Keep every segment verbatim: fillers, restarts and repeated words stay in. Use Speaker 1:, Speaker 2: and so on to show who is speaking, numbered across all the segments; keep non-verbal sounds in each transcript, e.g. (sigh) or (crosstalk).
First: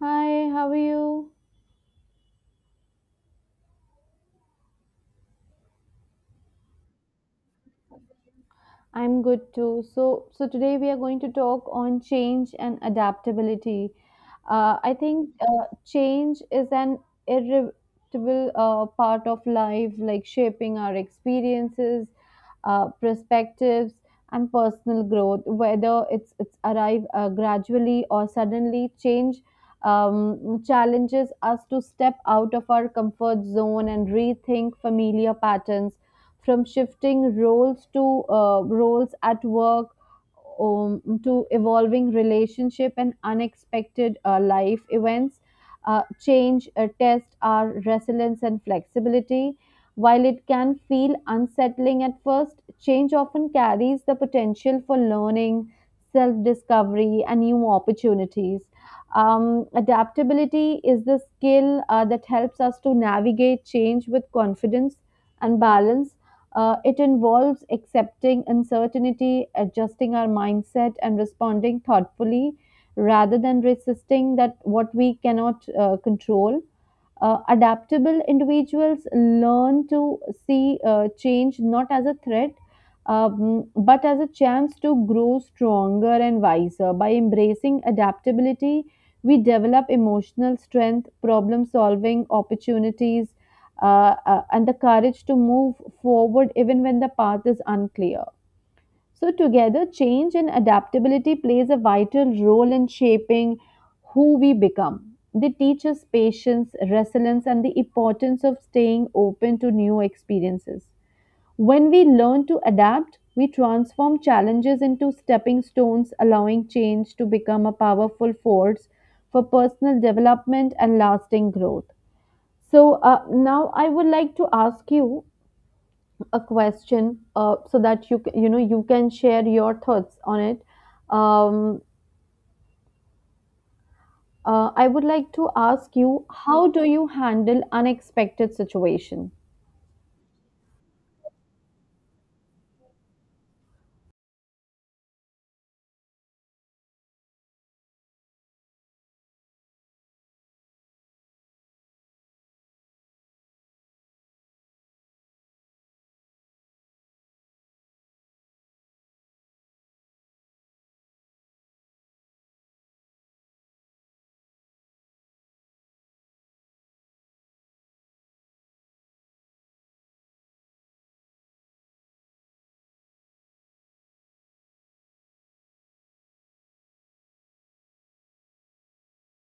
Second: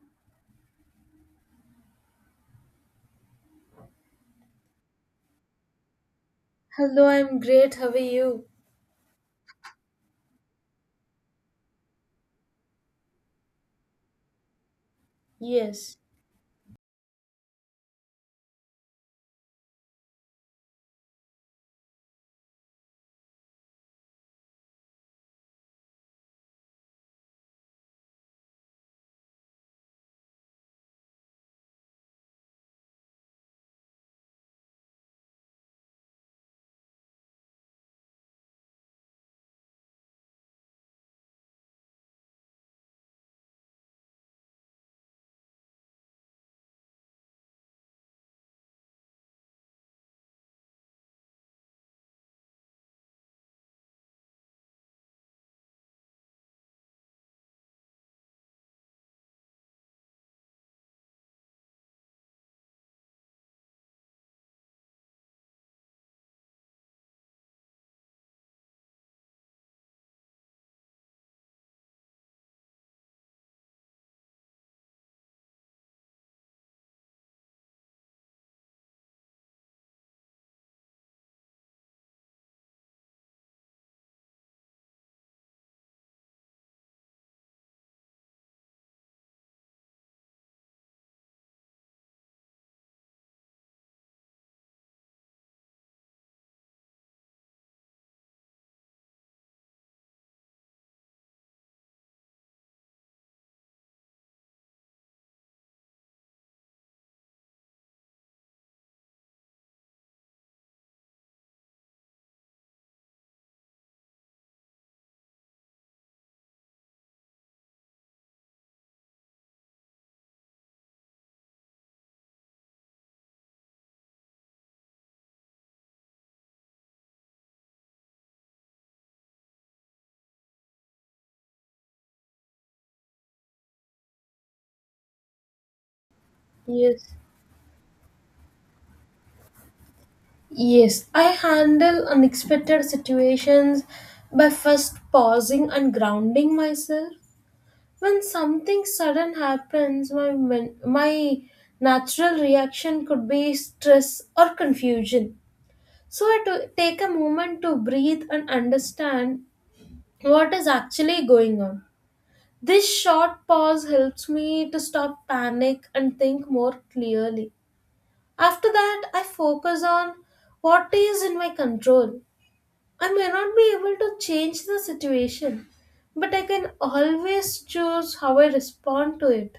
Speaker 1: Hi, how are you?
Speaker 2: Hello, I'm great. How are you?
Speaker 1: I'm good too. So, so today we are going to talk on change and adaptability. Uh, I think uh,
Speaker 2: Yes,
Speaker 1: change is an irrevocable uh, part of life, like shaping our experiences, uh, perspectives, and personal growth. Whether it's it's arrive uh, gradually or suddenly, change um, challenges us to step out of our comfort zone and rethink familiar patterns, from shifting roles to uh, roles at work, um, to evolving relationship and unexpected uh, life events. Uh, change uh, test our resilience and flexibility. While it can feel unsettling at first, change often carries the potential for learning, self discovery and new opportunities. Um, adaptability is the skill uh, that helps us to navigate change with confidence and balance. Uh, it involves accepting uncertainty, adjusting our mindset, and responding thoughtfully rather than resisting that what we cannot uh, control. Uh, adaptable individuals learn to see uh, change not as a threat, um, but as a chance to grow stronger and wiser. By embracing adaptability, we develop emotional strength, problem solving opportunities, uh, uh, and the courage to move forward even when the path is unclear. So together, change and adaptability plays a vital role in shaping who we become. They teach us patience, resilience and the importance of staying open to new experiences. When we learn to adapt, we transform challenges into stepping stones, allowing change to become a powerful force for personal development and lasting growth. So, uh, now I would like to ask you a question uh, so that you c- you know you can share your thoughts on it. Um, uh, I would like to ask you, how do you
Speaker 2: yes,
Speaker 1: handle unexpected situation?
Speaker 2: yes. I handle unexpected situations by first pausing and grounding myself. When something sudden happens, my men- my natural reaction could be stress or confusion. So I to take a moment to breathe and understand what is actually going on. This short pause helps me to stop panic and think more clearly. After that, I focus on what is in my control. I may not be able to change the situation, but I can always choose how I respond to it.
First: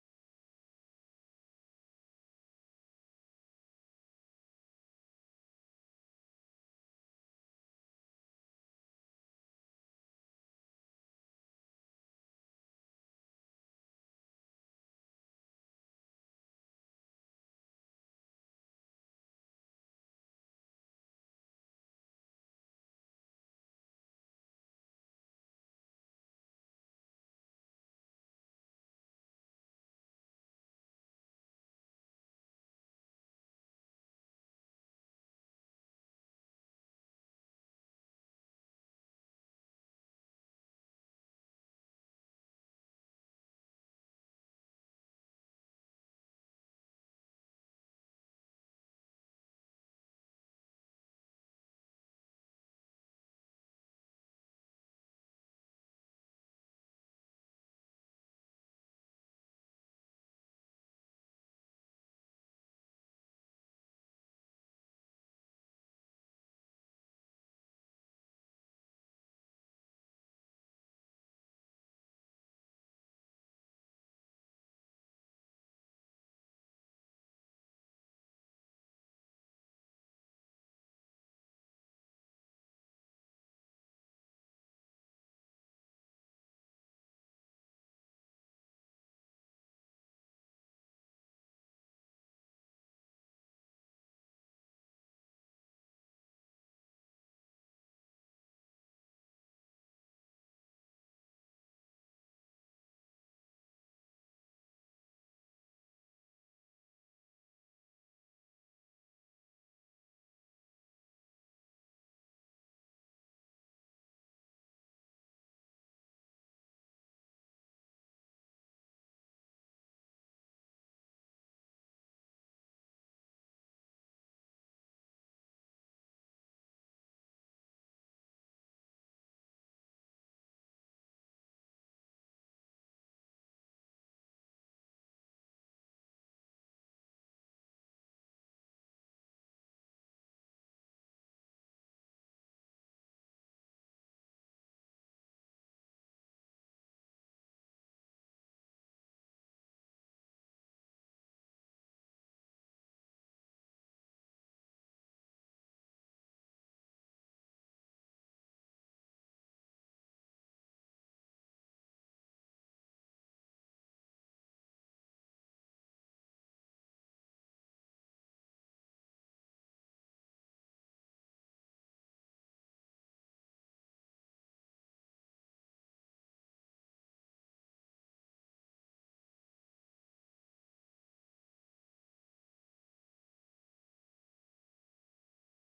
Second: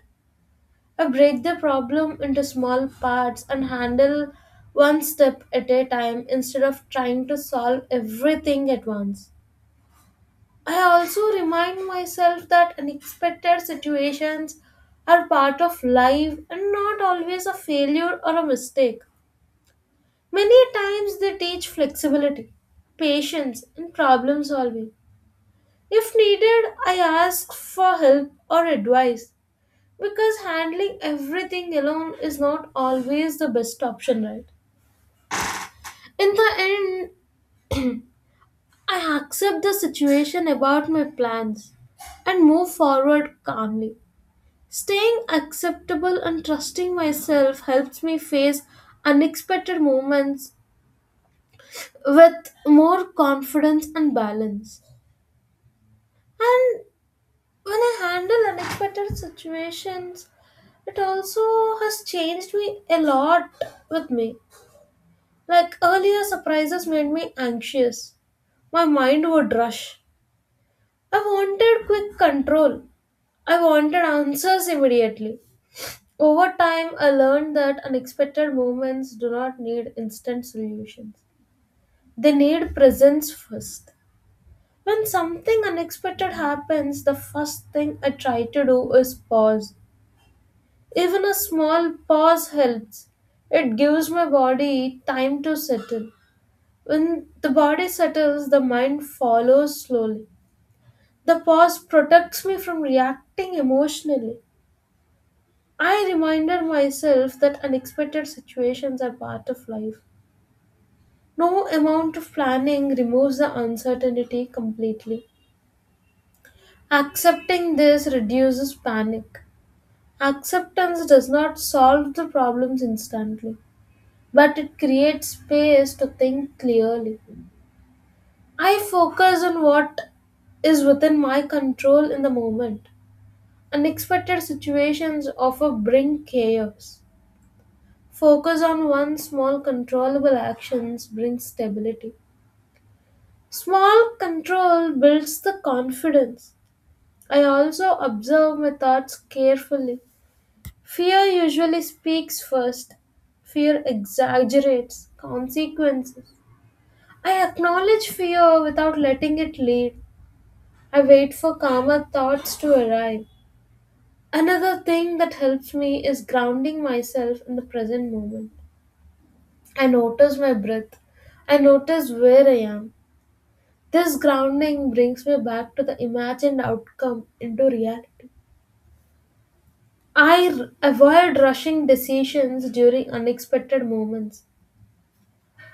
Speaker 2: I break the problem into small parts and handle one step at a time instead of trying to solve everything at once. I also remind myself that unexpected situations are part of life and not always a failure or a mistake. Many times they teach flexibility, patience, and problem solving. If needed, I ask for help or advice because handling everything alone is not always the best option, right? In the end, I accept the situation about my plans and move forward calmly. Staying acceptable and trusting myself helps me face unexpected moments with more confidence and balance. And when I handle unexpected situations, it also has changed me a lot with me. Like earlier, surprises made me anxious. My mind would rush. I wanted quick control. I wanted answers immediately. Over time, I learned that unexpected moments do not need instant solutions. They need presence first. When something unexpected happens, the first thing I try to do is pause. Even a small pause helps. It gives my body time to settle. When the body settles, the mind follows slowly. The pause protects me from reacting emotionally. I reminded myself that unexpected situations are part of life. No amount of planning removes the uncertainty completely. Accepting this reduces panic. Acceptance does not solve the problems instantly, but it creates space to think clearly. I focus on what is within my control in the moment. Unexpected situations often bring chaos. Focus on one small controllable actions brings stability. Small control builds the confidence. I also observe my thoughts carefully. Fear usually speaks first. Fear exaggerates consequences. I acknowledge fear without letting it lead. I wait for calmer thoughts to arrive. Another thing that helps me is grounding myself in the present moment. I notice my breath. I notice where I am. This grounding brings me back to the imagined outcome into reality. I r- avoid rushing decisions during unexpected moments.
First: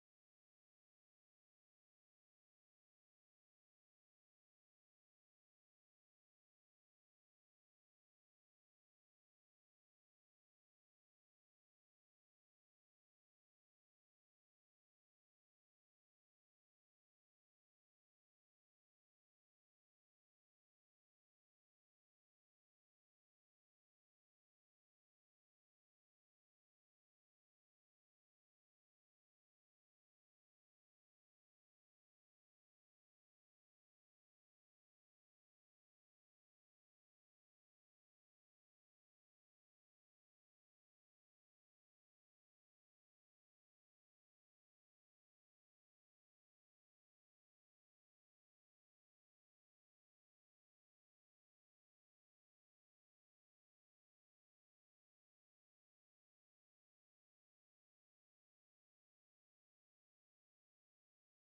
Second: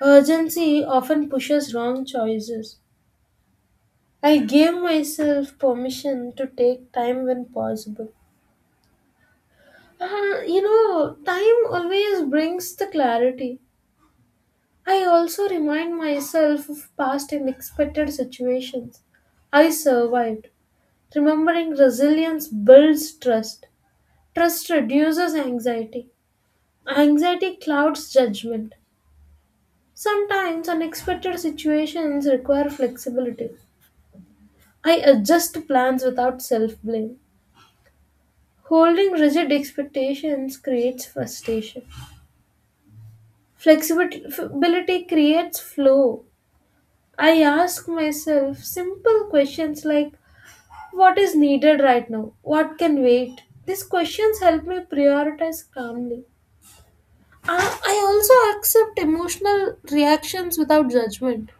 Speaker 2: Urgency often pushes wrong choices. I gave myself permission to take time when possible. Uh, you know, time always brings the clarity. I also remind myself of past unexpected situations. I survived. Remembering resilience builds trust. Trust reduces anxiety. Anxiety clouds judgment. Sometimes unexpected situations require flexibility. I adjust plans without self blame. Holding rigid expectations creates frustration. Flexibility creates flow. I ask myself simple questions like what is needed right now? What can wait? These questions help me prioritize calmly. I I also accept emotional reactions without judgment.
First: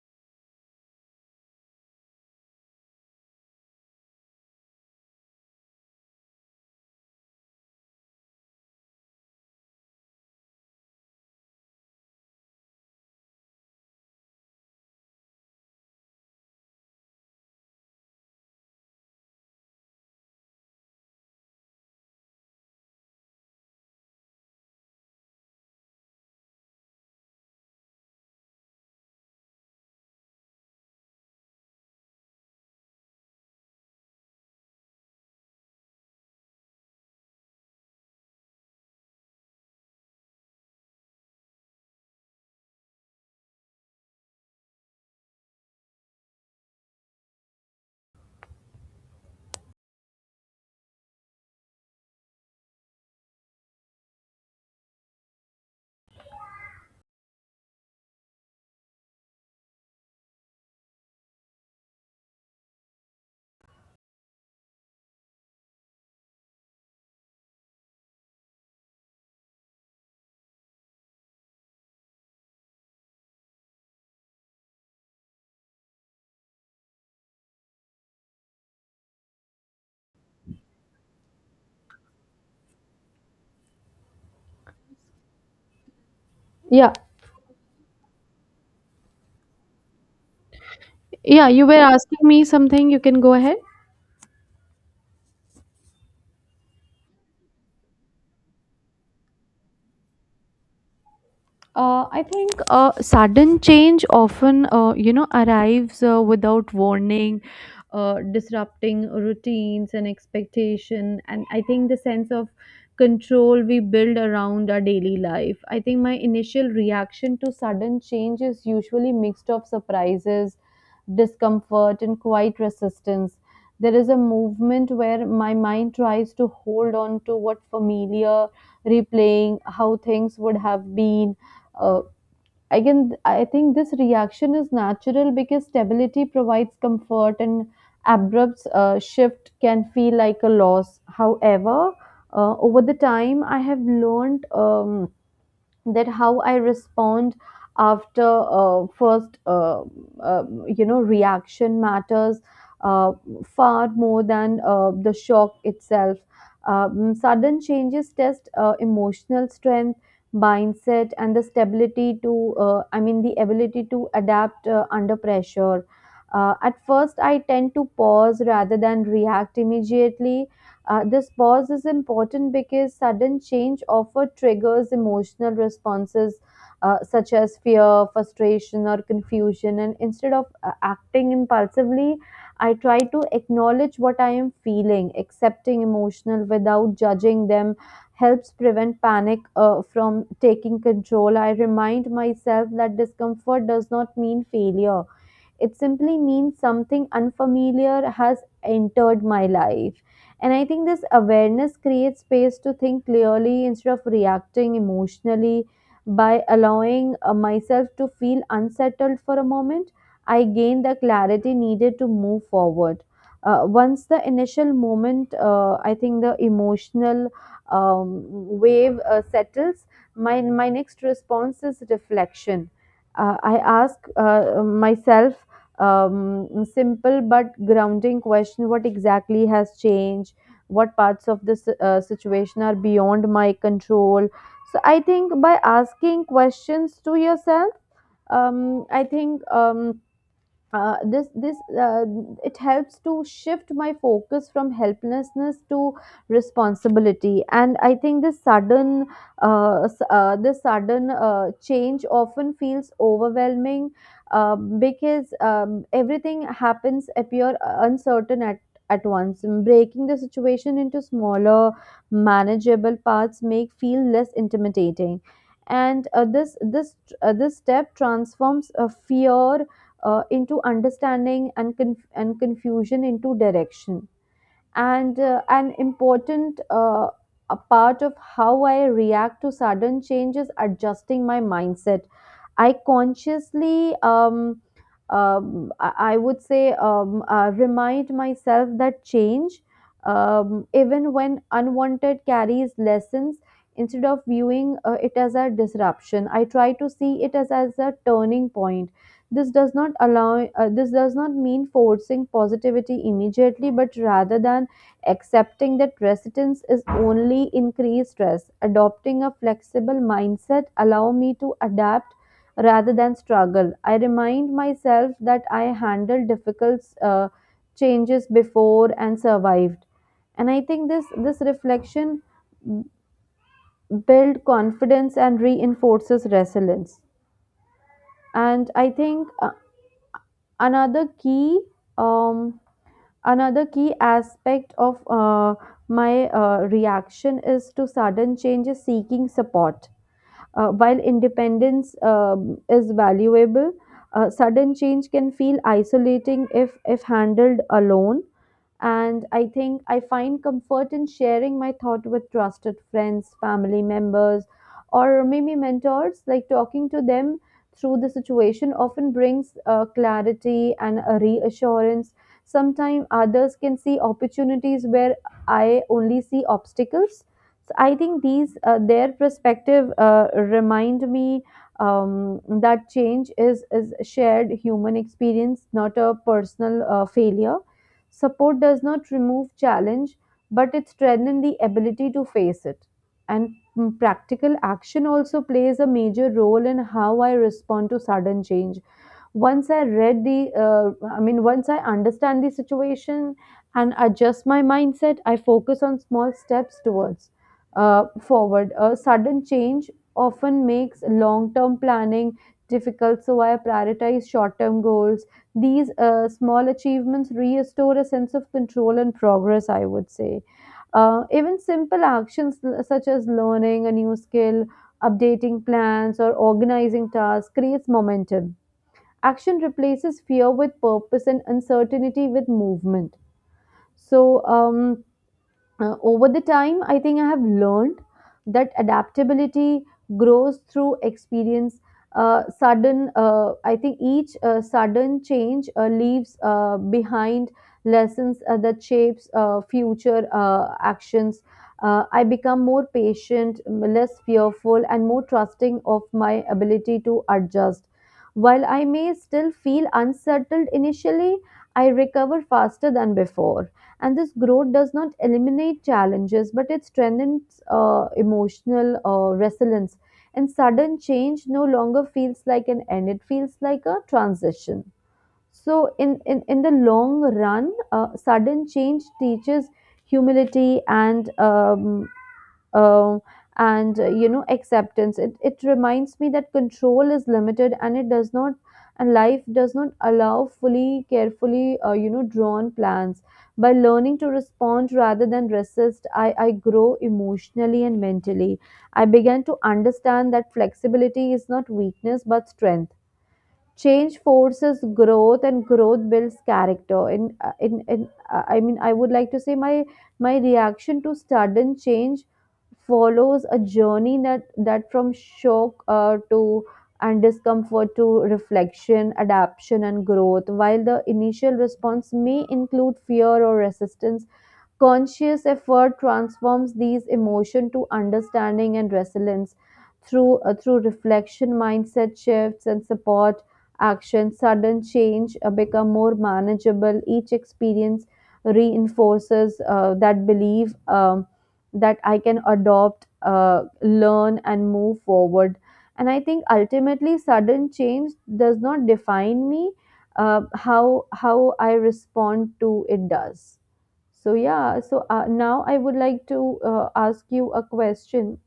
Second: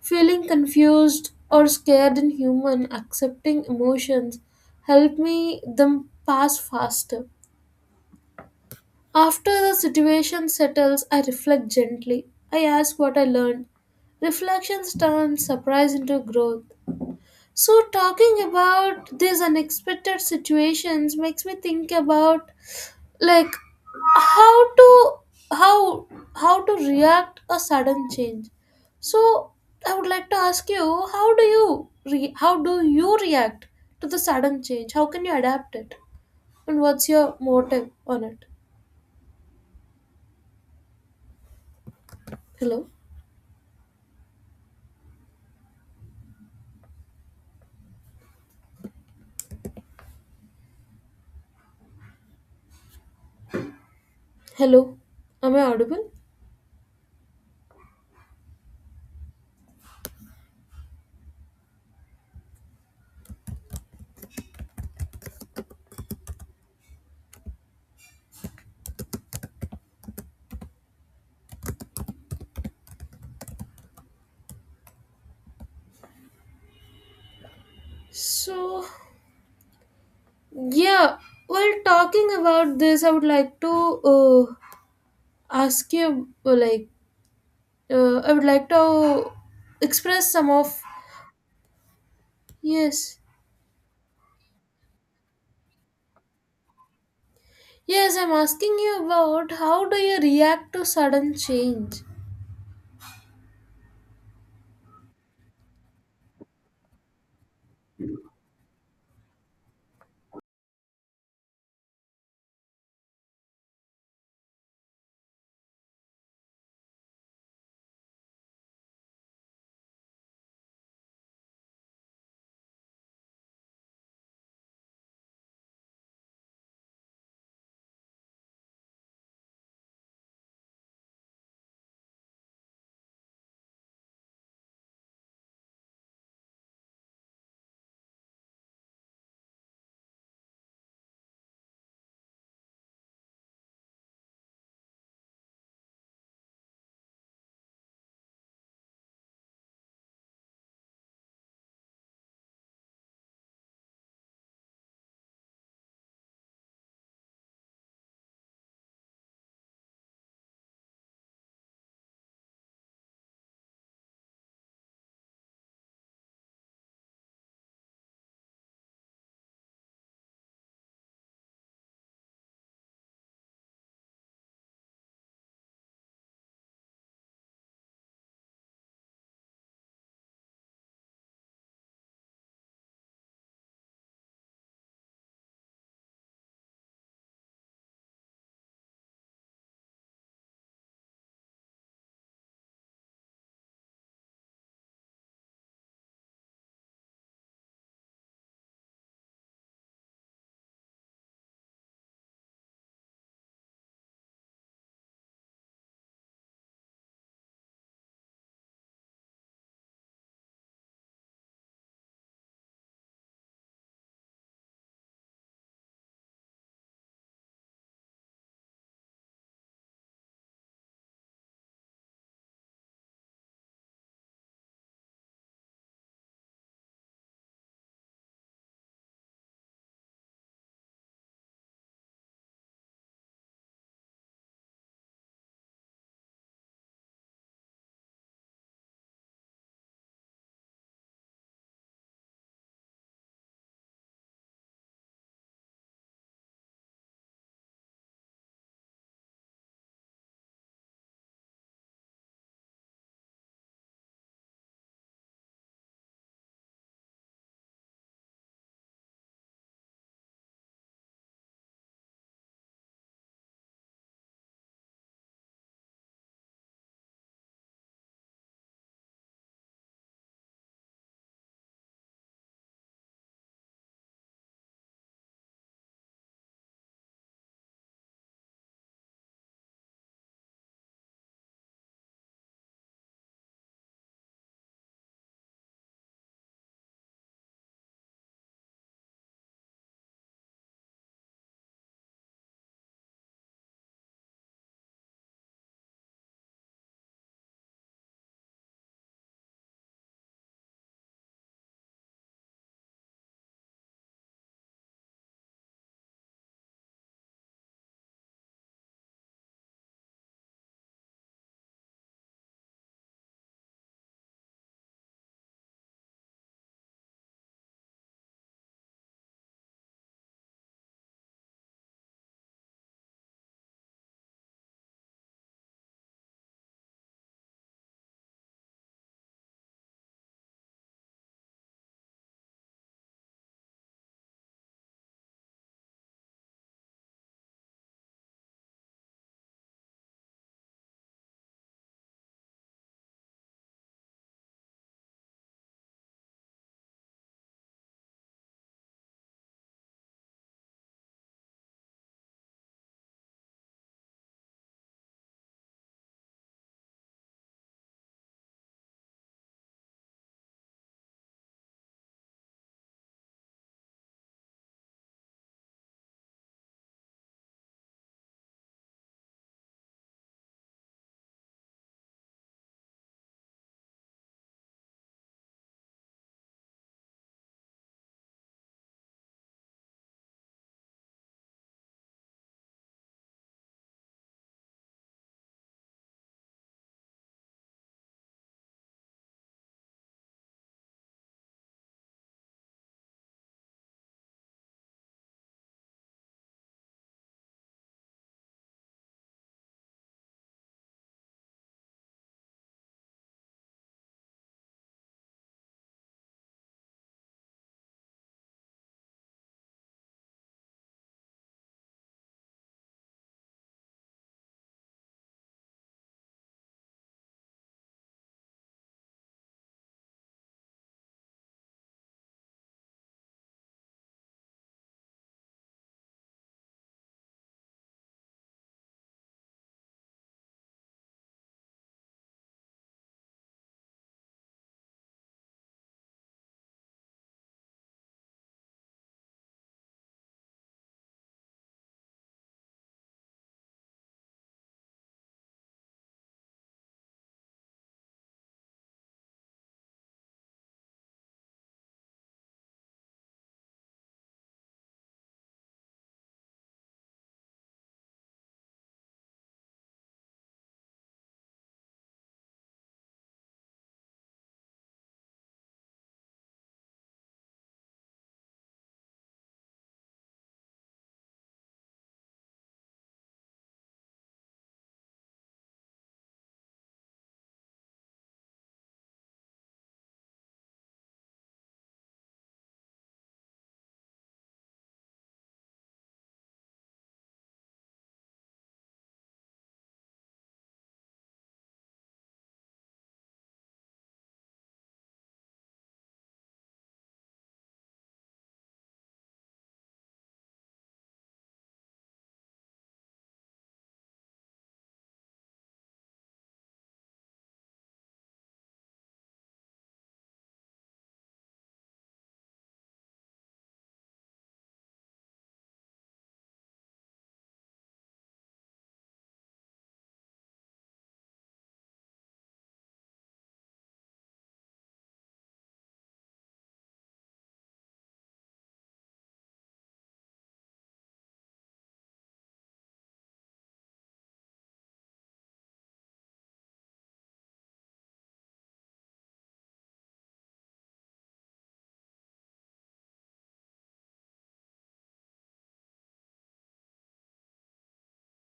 Speaker 2: Feeling confused or scared in human, accepting emotions help me them pass faster. After the situation settles, I reflect gently. I ask what I learned. Reflections turn surprise into growth. So, talking about these unexpected situations makes me think about like how to how how to react a sudden change. So, I would like to ask you, how do you re- how do you react to the sudden change? How can you adapt it? And what's your motive on it? Hello. Hello, am I audible? So, yeah, while talking about this, I would like to uh, ask you, uh, like,
Speaker 1: Yeah.
Speaker 2: uh, I would like to express some of.
Speaker 1: Yeah, you were asking me something. You can
Speaker 2: Yes,
Speaker 1: go ahead.
Speaker 2: yes, I'm asking you about how do you react to sudden change?
Speaker 1: Uh, I think uh, sudden change often, uh, you know, arrives uh, without warning, uh, disrupting routines and expectation. And I think the sense of control we build around our daily life. I think my initial reaction to sudden change is usually mixed of surprises, discomfort, and quiet resistance. There is a movement where my mind tries to hold on to what familiar, replaying how things would have been. Uh, I I think this reaction is natural because stability provides comfort, and abrupt uh, shift can feel like a loss. However, uh, over the time, I have learned Um, that how I respond after uh, first uh, uh, you know reaction matters uh, far more than uh, the shock itself. Um, sudden changes test uh, emotional strength, mindset and the stability to uh, I mean the ability to adapt uh, under pressure. Uh, at first I tend to pause rather than react immediately. Uh, this pause is important because sudden change often triggers emotional responses, uh, such as fear, frustration, or confusion. And instead of uh, acting impulsively, I try to acknowledge what I am feeling. Accepting emotional without judging them helps prevent panic uh, from taking control. I remind myself that discomfort does not mean failure. It simply means something unfamiliar has entered my life. And I think this awareness creates space to think clearly instead of reacting emotionally. By allowing uh, myself to feel unsettled for a moment, I gain the clarity needed to move forward. Uh, once the initial moment, uh, I think the emotional um, wave uh, settles, my, my next response is reflection. Uh, I ask uh, myself um, simple but grounding question. What exactly has changed? What parts of this uh, situation are beyond my control? So I think by asking questions to yourself, um, I think um, uh, this this uh, it helps to shift my focus from helplessness to responsibility. And I think this sudden uh, s- uh, this sudden uh, change often feels overwhelming, um, because um, everything happens appear uh, uncertain at at once. And breaking the situation into smaller manageable parts make feel less intimidating. And uh, this this uh, this step transforms uh, fear uh, into understanding, and conf- and confusion into direction. And uh, an important uh, a part of how I react to sudden change is adjusting my mindset. I consciously um, um, I I would say, um, uh, remind myself that change, um, even when unwanted, carries lessons. Instead of viewing uh, it as a disruption, I try to see it as, as a turning point. This does not allow. Uh, this does not mean forcing positivity immediately, but rather than accepting that resistance is only increased stress, adopting a flexible mindset allow me to adapt rather than struggle. I remind myself that I handled difficult uh, changes before and survived. And I think this this reflection b- build confidence and reinforces resilience. And I think uh, another key um, another key aspect of uh, my uh, reaction is to sudden changes seeking support. Uh, while independence um, is valuable, uh, sudden change can feel isolating if, if handled alone. And I think I find comfort in sharing my thought with trusted friends, family members, or maybe mentors. Like talking to them through the situation often brings uh, clarity and a reassurance. Sometimes others can see opportunities where I only see obstacles. So I think these uh, their perspective uh, remind me um, that change is is a shared human experience, not a personal uh, failure. Support does not remove challenge, but it strengthens the ability to face it. And mm, practical action also plays a major role in how I respond to sudden change. Once i read the uh, i mean once I understand the situation and adjust my mindset, I focus on small steps towards uh, forward. A sudden change often makes long term planning difficult, so I prioritize short term goals. These uh, small achievements restore a sense of control and progress, I would say. Uh, even simple actions, l- such as learning a new skill, updating plans or organizing tasks, creates momentum. Action replaces fear with purpose and uncertainty with movement. So, um, uh, over the time I think I have learned that adaptability grows through experience. Uh, sudden uh, I think Each uh, sudden change uh, leaves uh, behind lessons uh, that shapes uh, future uh, actions. uh, I become more patient, m- less fearful and more trusting of my ability to adjust. While I may still feel unsettled initially, I recover faster than before. And this growth does not eliminate challenges, but it strengthens uh, emotional uh, resilience. And sudden change no longer feels like an end. It feels like a transition. So in in, in the long run, uh, sudden change teaches humility and um, um, and uh, you know acceptance. It, it reminds me that control is limited and it does not and life does not allow fully carefully uh, you know drawn plans. By learning to respond rather than resist, I, I grow emotionally and mentally. I began to understand that flexibility is not weakness but strength. Change forces growth and growth builds character. In uh, in, in uh, I mean I would like to say my my reaction to sudden change follows a journey, that that from shock uh, to and discomfort to reflection, adaptation and growth. While the initial response may include fear or resistance, conscious effort transforms these emotions to understanding and resilience. Through uh, through reflection, mindset shifts, and support action, sudden change uh, become more manageable. Each experience reinforces uh, that belief um, that I can adopt, uh, learn, and move forward. And I think ultimately, sudden change does not define me. Uh, how how I respond to it does. So yeah, so uh, now I would like to uh, ask you a question.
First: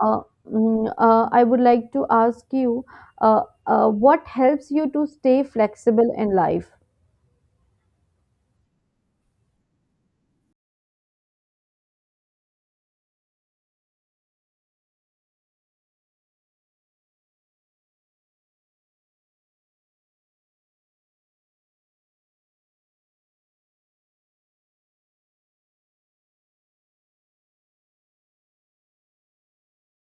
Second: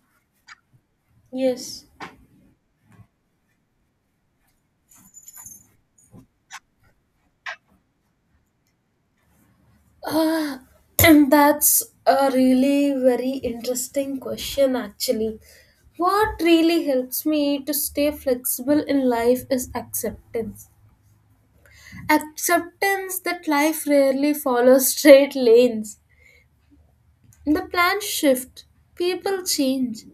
Speaker 1: Uh, mm, uh, I would
Speaker 2: Yes.
Speaker 1: like to ask you, uh, uh, what helps you to stay flexible in life?
Speaker 2: Uh, (clears throat) that's a really very interesting question, actually. What really helps me to stay flexible in life is acceptance. Acceptance that life rarely follows straight lanes. The plans shift, people change,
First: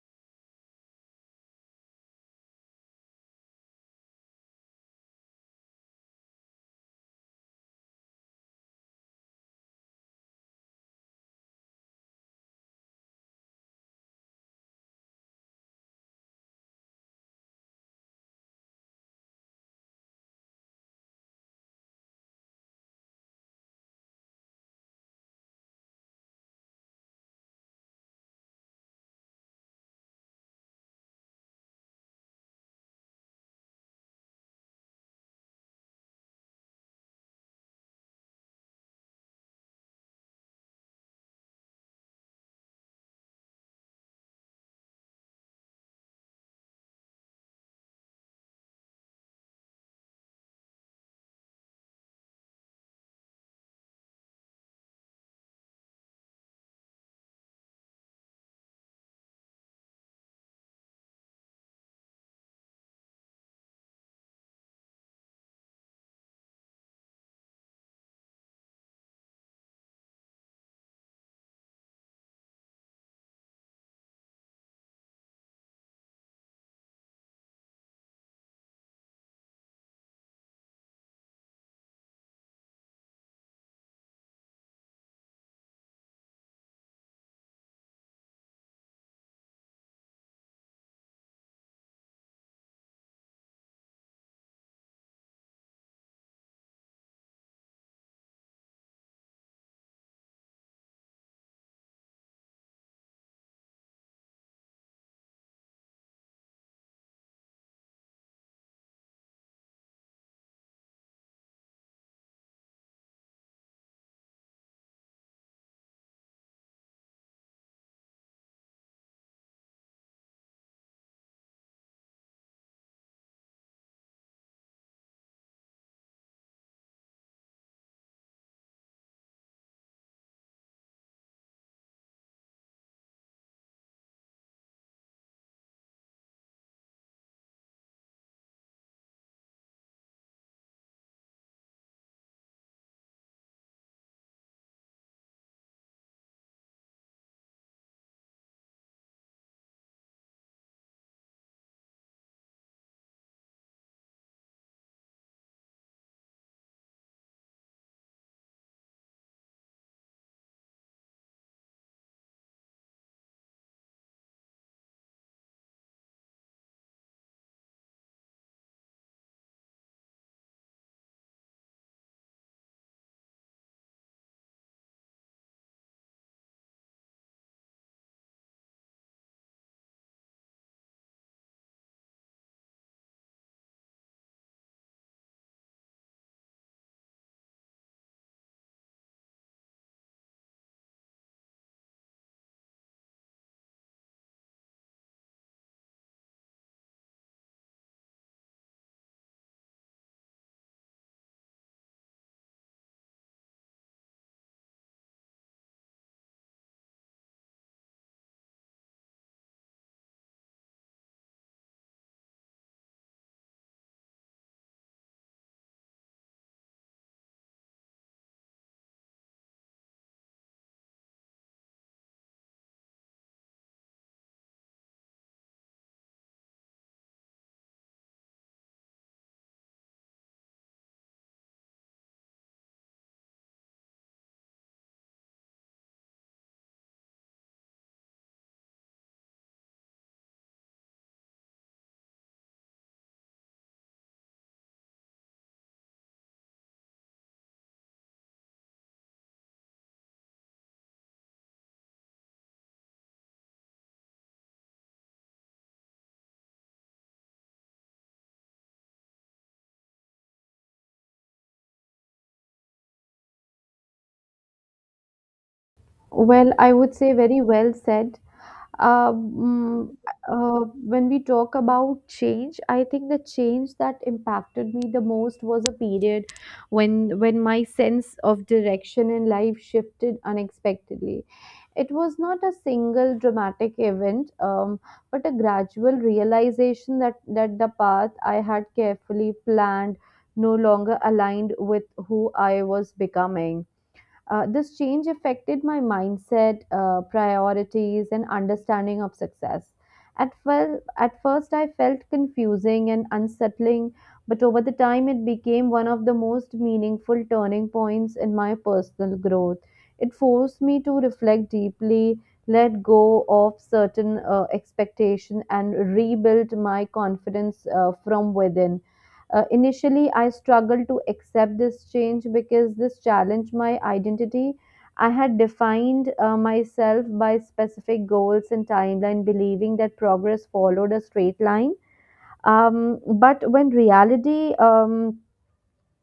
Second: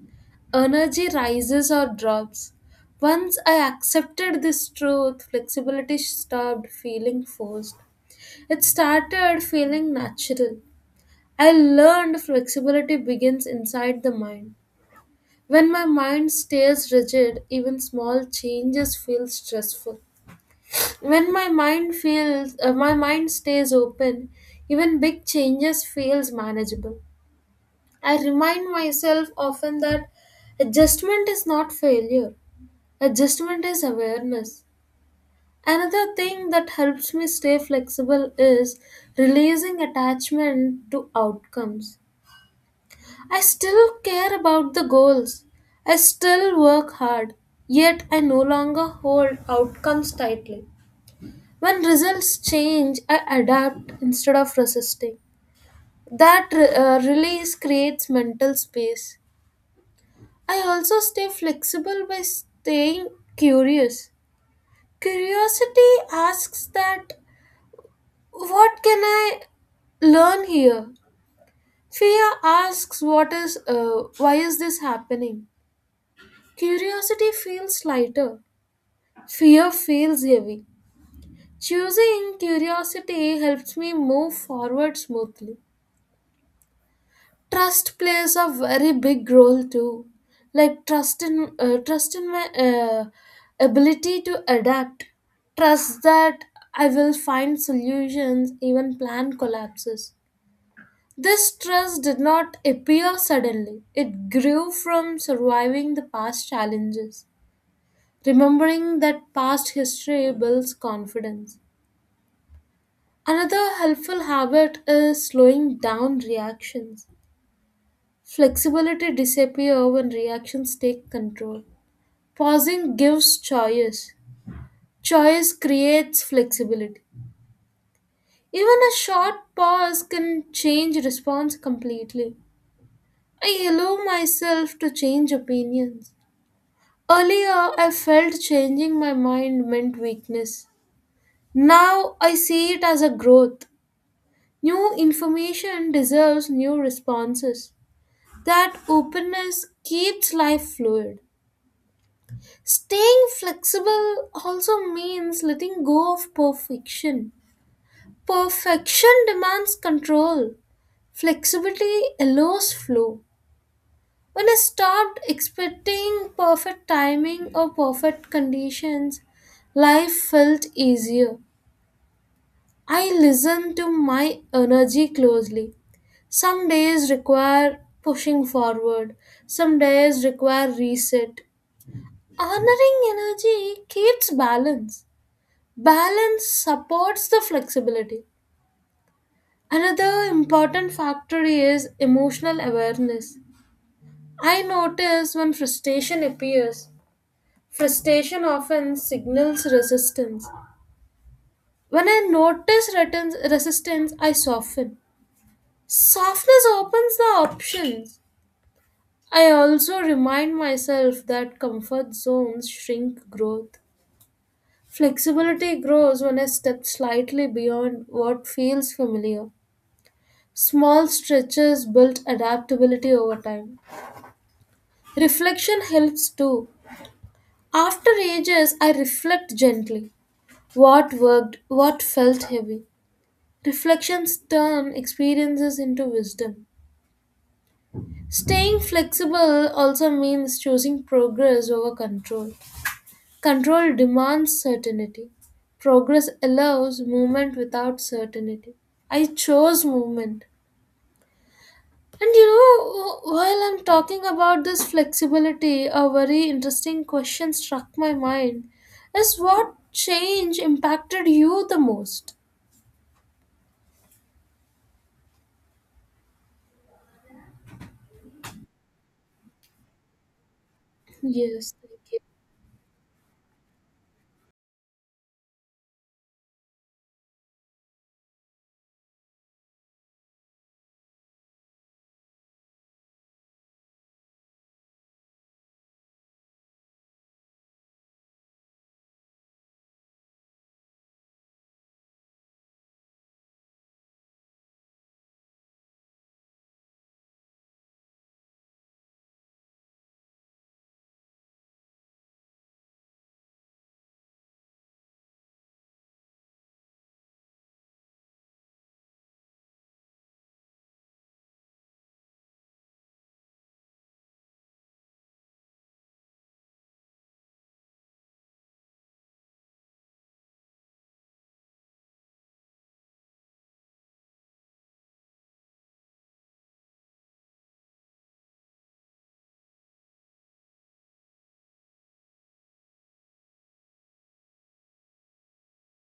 Speaker 2: energy rises or drops. Once I accepted this truth, flexibility stopped feeling forced. It started feeling natural. I learned flexibility begins inside the mind. When my mind stays rigid, even small changes feel stressful. when my mind feels uh, my mind stays open, even big changes feels manageable. I remind myself often that adjustment is not failure. Adjustment is awareness. Another thing that helps me stay flexible is releasing attachment to outcomes. I still care about the goals. I still work hard, yet I no longer hold outcomes tightly. When results change, I adapt instead of resisting. That uh, release creates mental space. I also stay flexible by staying curious. Curiosity asks that what can I learn here? Fear asks what is uh, why is this happening? Curiosity feels lighter. Fear feels heavy. Choosing curiosity helps me move forward smoothly. Trust plays a very big role too, like trust in uh, trust in my uh, ability to adapt, trust that I will find solutions even plan collapses. This trust did not appear suddenly. It grew from surviving the past challenges. Remembering that past history builds confidence. Another helpful habit is slowing down reactions. Flexibility disappear when reactions take control. Pausing gives choice. Choice creates flexibility. Even a short pause can change response completely. I allow myself to change opinions. Earlier, I felt changing my mind meant weakness. Now, I see it as a growth. New information deserves new responses. That openness keeps life fluid. Staying flexible also means letting go of perfection. Perfection demands control. Flexibility allows flow. When I start expecting perfect timing or perfect conditions, life felt easier. I listen to my energy closely. Some days require pushing forward, some days require reset. Honoring energy keeps balance. Balance supports the flexibility. Another important factor is emotional awareness. I notice when frustration appears, frustration often signals resistance. When I notice retin- resistance, I soften. Softness opens the options. I also remind myself that comfort zones shrink growth. Flexibility grows when I step slightly beyond what feels familiar. Small stretches built adaptability over time. Reflection helps too. After ages, I reflect gently. What worked, what felt heavy. Reflections turn experiences into wisdom. Staying flexible also means choosing progress over control. Control demands certainty. Progress allows movement without certainty. I chose movement. And you know, while I'm talking about this flexibility, a very interesting question struck my mind is what change impacted you the most?
Speaker 1: Well, I would say very well said. uh, mm, uh, when we talk
Speaker 2: Yes, thank
Speaker 1: about
Speaker 2: you.
Speaker 1: change, I think the change that impacted me the most was a period when when my sense of direction in life shifted unexpectedly. It was not a single dramatic event, um, but a gradual realization that that the path I had carefully planned no longer aligned with who I was becoming. Uh, this change affected my mindset, uh, priorities, and understanding of success. At, fel- at first, I felt confusing and unsettling, but over the time, it became one of the most meaningful turning points in my personal growth. It forced me to reflect deeply, let go of certain uh, expectation, and rebuild my confidence uh, from within. Uh, initially, I struggled to accept this change because this challenged my identity. I had defined uh, myself by specific goals and timeline, believing that progress followed a straight line. Um, but when reality um,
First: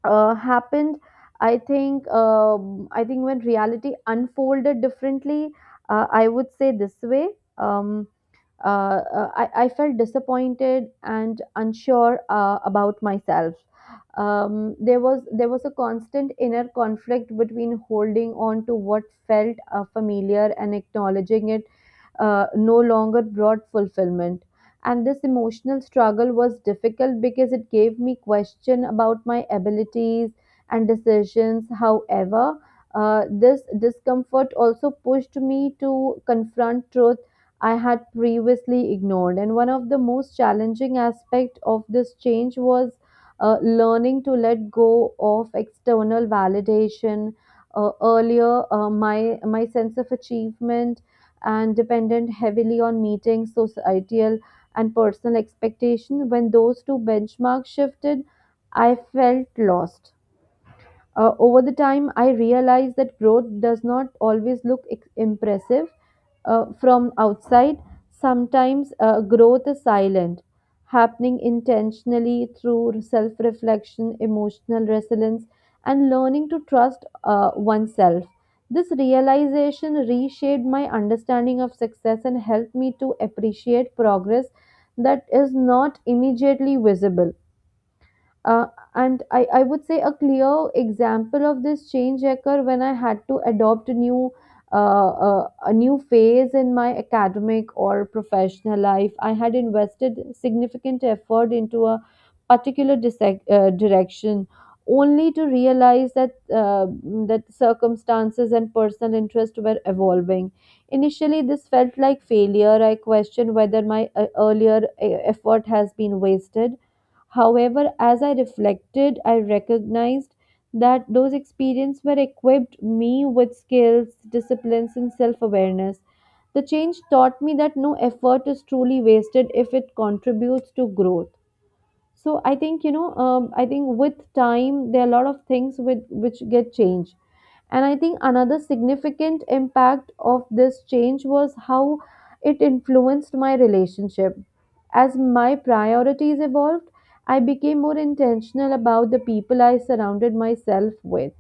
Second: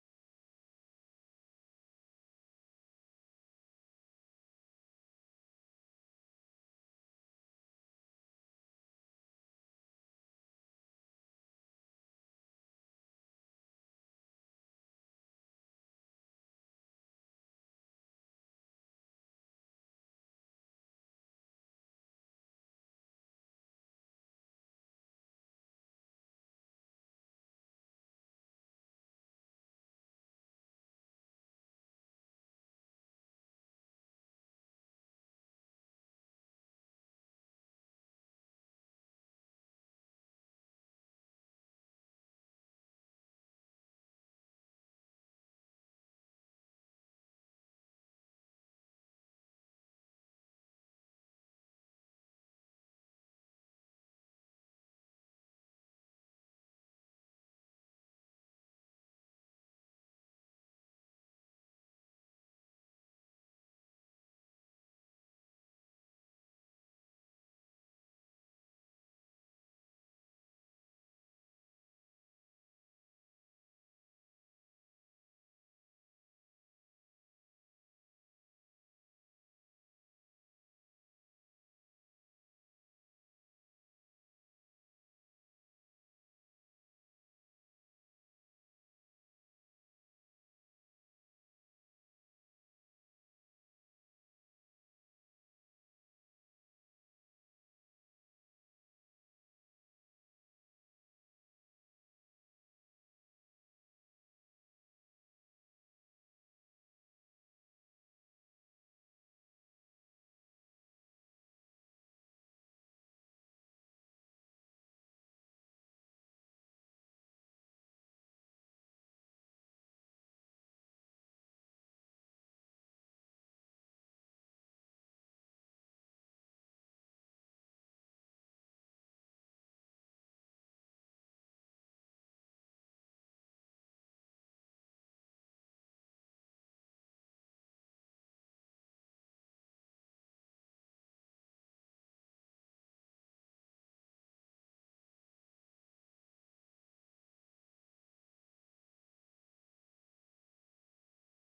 Speaker 1: uh, happened, I think um, I think when reality unfolded differently, uh, I would say this way. Um, uh, uh, I, I felt disappointed and unsure uh, about myself. Um, there was there was a constant inner conflict between holding on to what felt uh, familiar and acknowledging it uh, no longer brought fulfillment. And this emotional struggle was difficult because it gave me question about my abilities and decisions. However, uh, this discomfort also pushed me to confront truth I had previously ignored. And one of the most challenging aspects of this change was uh, learning to let go of external validation. Uh, earlier, uh, my my sense of achievement and dependent heavily on meeting societal and personal expectation. When those two benchmarks shifted, I felt lost. Uh, over the time, I realized that growth does not always look ex- impressive uh, from outside. Sometimes uh, growth is silent, happening intentionally through self reflection, emotional resilience, and learning to trust uh, oneself. This realization reshaped my understanding of success and helped me to appreciate progress that is not immediately visible. Uh, and I, I would say a clear example of this change occurred when I had to adopt a new uh, uh, a new phase in my academic or professional life. I had invested significant effort into a particular dissec- uh, direction, only to realize that uh, that circumstances and personal interest were evolving. Initially, this felt like failure. I questioned whether my uh, earlier uh, effort has been wasted. However, as I reflected, I recognized that those experiences were equipped me with skills, disciplines, and self awareness. The change taught me that no effort is truly wasted if it contributes to growth. so i think you know um, i think with time there are a lot of things with which get changed, and I think another significant impact of this change was how it influenced my relationship. As my priorities evolved, I became more intentional about the people I surrounded myself with.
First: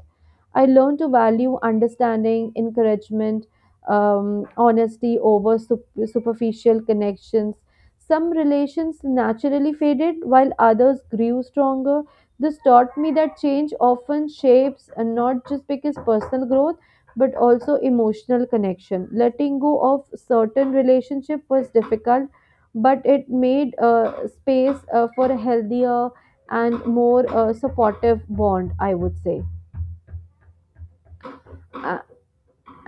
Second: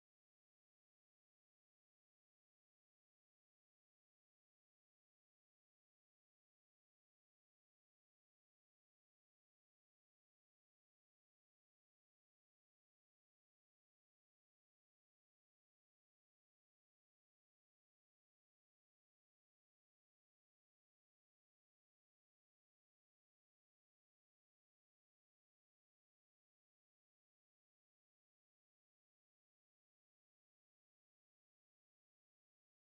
Speaker 1: I learned to value understanding, encouragement, um, honesty over sup- superficial connections. Some relations naturally faded while others grew stronger. This taught me that change often shapes, and not just because personal growth, but also emotional connection. Letting go of certain relationship was difficult, but it made uh, space uh, for a healthier and more uh, supportive bond, I would say. Uh,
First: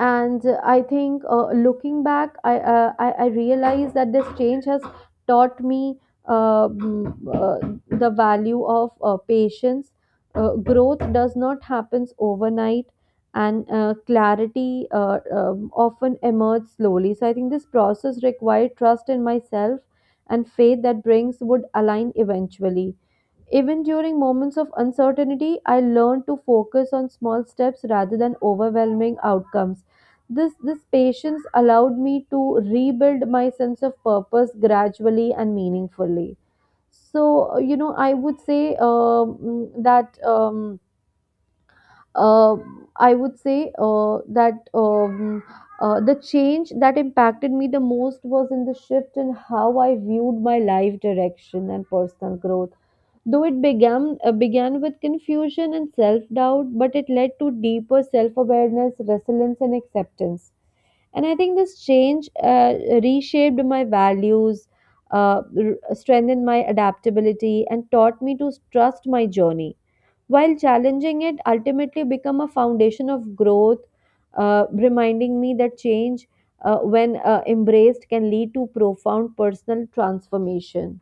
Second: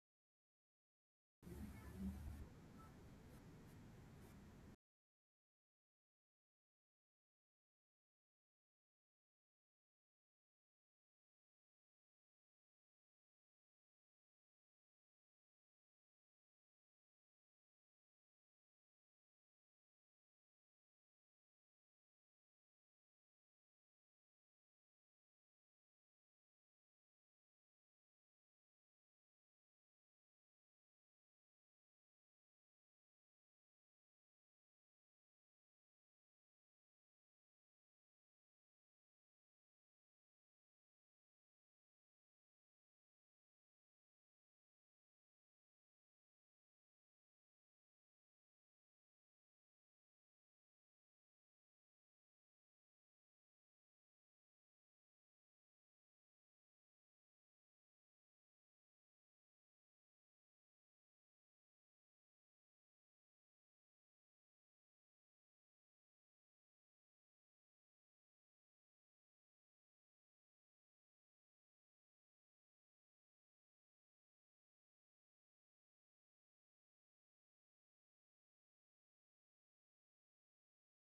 Speaker 1: and uh, i think uh, looking back I, uh, I I realize that this change has taught me uh, mm, uh, the value of uh, patience. Uh, growth does not happen overnight, and uh, clarity uh, um, often emerges slowly. So I think this process required trust in myself and faith that brings would align eventually. Even during moments of uncertainty, I learned to focus on small steps rather than overwhelming outcomes. This, this patience allowed me to rebuild my sense of purpose gradually and meaningfully. So, uh, you know, I would say um, mm, that. Um, uh, I would say uh, that um, uh, the change that impacted me the most was in the shift in how I viewed my life direction and personal growth. Though it began, uh, began with confusion and self doubt, but it led to deeper self awareness, resilience, and acceptance. And I think this change uh, reshaped my values, uh, r- strengthened my adaptability, and taught me to trust my journey. While challenging it, ultimately become a foundation of growth, uh, reminding me that change, uh, when uh, embraced, can lead to profound personal transformation.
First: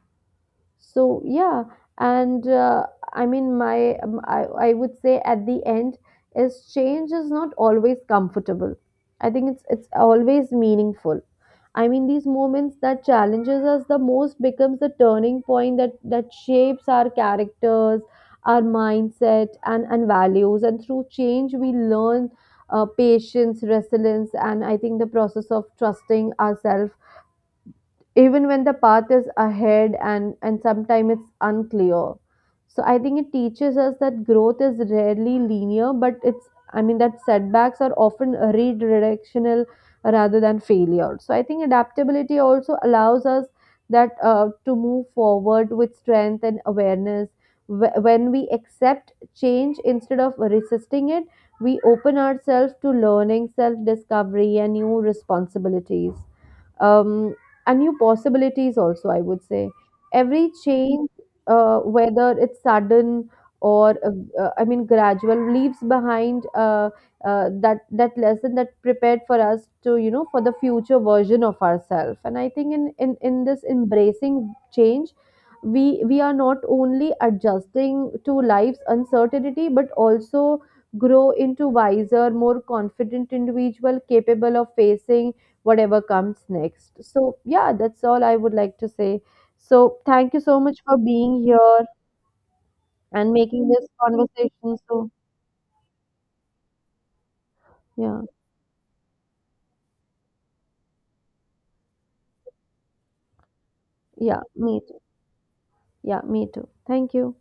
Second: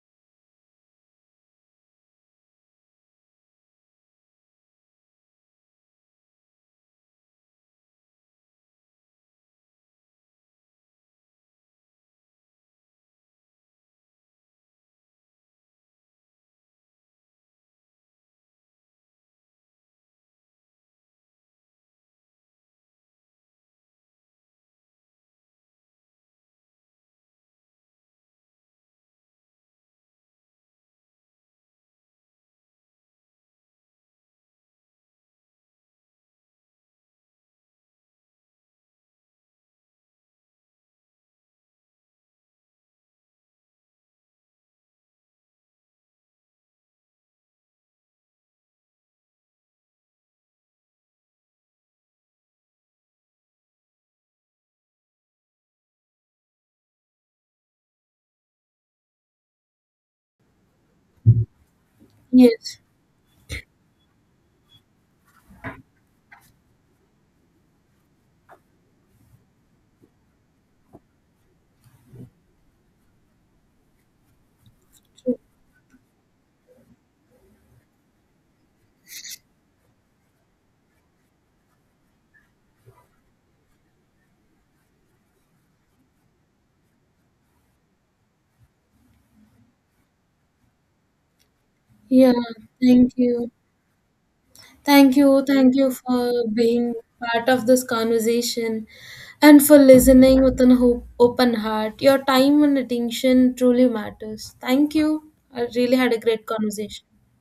Speaker 1: So yeah, and uh, I mean my um, I, I would say at the end is change is not always comfortable. I think it's it's always meaningful. I mean these moments that challenges us the most becomes the turning point that that shapes our characters, our mindset, and and values, and through change we learn uh, patience, resilience, and I think the process of trusting ourselves even when the path is ahead, and and sometimes it's unclear. So I think it teaches us that growth is rarely linear, but it's, I mean, that setbacks are often redirectional rather than failure. So I think adaptability also allows us that uh, to move forward with strength and awareness. Wh- when we accept change instead of resisting it, we open ourselves to learning self discovery and new responsibilities, um, and new possibilities also, I would say. Every change, uh, whether it's
Speaker 2: Yes.
Speaker 1: sudden or uh, uh, I mean gradual, leaves behind uh, uh, that that lesson that prepared for us to, you know, for the future version of ourselves. And I think in, in in this embracing change, we we are not only adjusting to life's uncertainty but also grow into wiser more confident individual capable of facing whatever comes next. So, yeah, that's all I would like to say. So, thank you so much for being here
Speaker 2: Yeah, thank
Speaker 1: and
Speaker 2: you.
Speaker 1: making this conversation. So,
Speaker 2: Thank you. Thank you for being part of this
Speaker 1: yeah,
Speaker 2: conversation and for listening with an hope, open heart. Your time and attention truly
Speaker 1: yeah,
Speaker 2: matters.
Speaker 1: me
Speaker 2: Thank
Speaker 1: too.
Speaker 2: you. I really had a
Speaker 1: Yeah,
Speaker 2: great
Speaker 1: me too.
Speaker 2: conversation.
Speaker 1: Thank you.